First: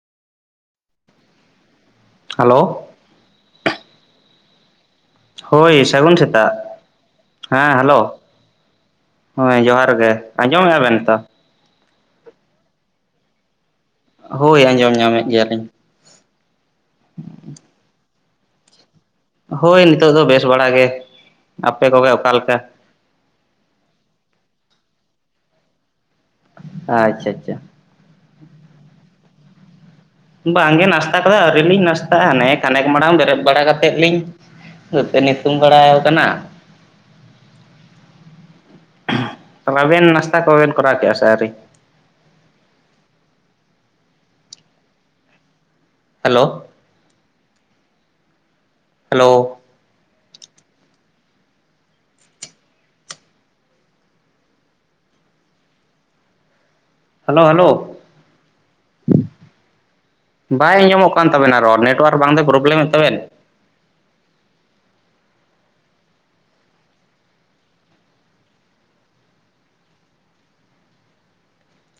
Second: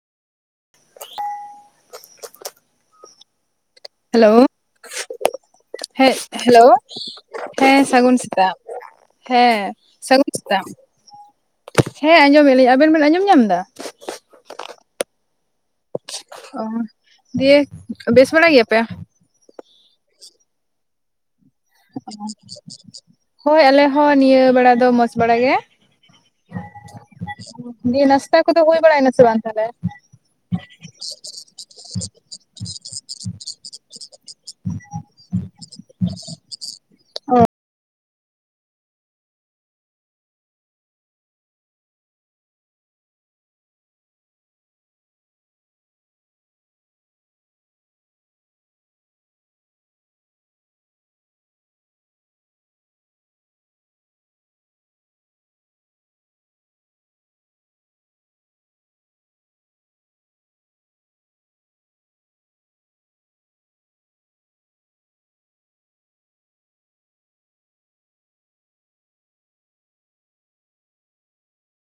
Hello hello ᱦᱳᱭ ᱦᱮ ᱥᱟᱹᱜᱩᱱ ᱥᱮᱛᱟᱜ ᱦᱮᱞᱳ ᱦᱮ ᱦᱮᱸ ᱥᱟᱹᱜᱩᱱ ᱦᱮᱞᱳ ᱥᱮᱛᱟᱜ ᱦᱮ ᱦᱳᱭ ᱡᱚᱦᱟᱨ ᱜᱮ ᱥᱟᱹᱜᱩᱱ ᱥᱮᱛᱟᱜ ᱟᱸᱡᱚᱢᱮᱫᱼᱟ ᱵᱮᱱ ᱛᱚ ᱦᱮ ᱟᱸᱡᱚᱢᱮᱜ ᱞᱤᱧ ᱟᱵᱮᱱ ᱵᱮᱱ ᱟᱸᱡᱚᱢ ᱧᱟᱢ ᱮᱫᱟ? ᱦᱳᱭ ᱟᱸᱡᱚᱢ ᱧᱟᱢᱮᱫ ᱜᱮᱭᱟᱞᱤᱧ ᱚ ᱫᱤᱭᱮ ᱵᱮᱥ ᱵᱟᱲᱟ ᱜᱮᱭᱟ ᱯᱮ? ᱦᱳᱭ ᱱᱤᱛᱚᱜ ᱫᱚ ᱵᱮᱥ ᱵᱟᱲᱟ ᱜᱮ ᱟᱯᱮ ᱠᱚᱜᱮ ᱚᱠᱟ ᱞᱮᱠᱟ? ᱦᱳᱭ ᱟᱞᱮ ᱦᱚᱸ ᱱᱤᱭᱟᱹ ᱵᱮᱲᱟ ᱫᱚ ᱢᱚᱸᱡ ᱵᱟᱲᱟ ᱜᱮ ᱟᱪᱪᱷᱟ ᱟᱪᱪᱷᱟ [inaudible] ᱤᱭᱟ ᱱᱟᱥᱛᱟ ᱠᱚᱫᱚ ᱦᱩᱭ ᱵᱟᱲᱟᱭ ᱱᱟᱥᱮ ᱵᱟᱝ ᱛᱟᱦᱚᱞᱮ? ᱵᱟᱝᱜᱮ ᱱᱟᱥᱛᱟ ᱠᱚᱫᱚ ᱟᱹᱣᱨᱤ ᱞᱤᱧ ᱱᱟᱥᱛᱟᱜᱼᱟ ᱚᱱᱮ ᱠᱷᱟᱱᱮᱠ ᱢᱟᱲᱟᱝ ᱵᱮᱨᱮᱫ ᱵᱟᱲᱟ ᱠᱟᱛᱮᱫ ᱞᱤᱧ [inaudible] ᱱᱟᱥᱮ ᱱᱤᱥᱩᱱ ᱵᱟᱲᱟᱭ ᱣᱟᱠᱟᱱᱟ ᱚ ᱟᱵᱮᱱ ᱱᱟᱥᱛᱟ ᱠᱚᱵᱮᱱ ᱠᱚᱨᱟᱣ ᱠᱮᱜ-ᱟ ᱥᱮ ᱟᱣᱨᱤ? ᱦᱮᱞᱳ ᱦᱮᱞᱳ ᱦᱟᱞᱚ ᱦᱟᱞᱚ ᱵᱟᱭ ᱟᱧᱡᱚᱢᱚᱜ ᱠᱟᱱ ᱛᱟᱵᱮᱱᱟ ᱨᱚᱲ ᱱᱮᱴᱚᱣᱟᱨᱠ ᱵᱟᱝ ᱫᱚᱭ ᱯᱨᱚᱵᱞᱮᱢᱮᱫ ᱛᱟᱵᱮᱱ?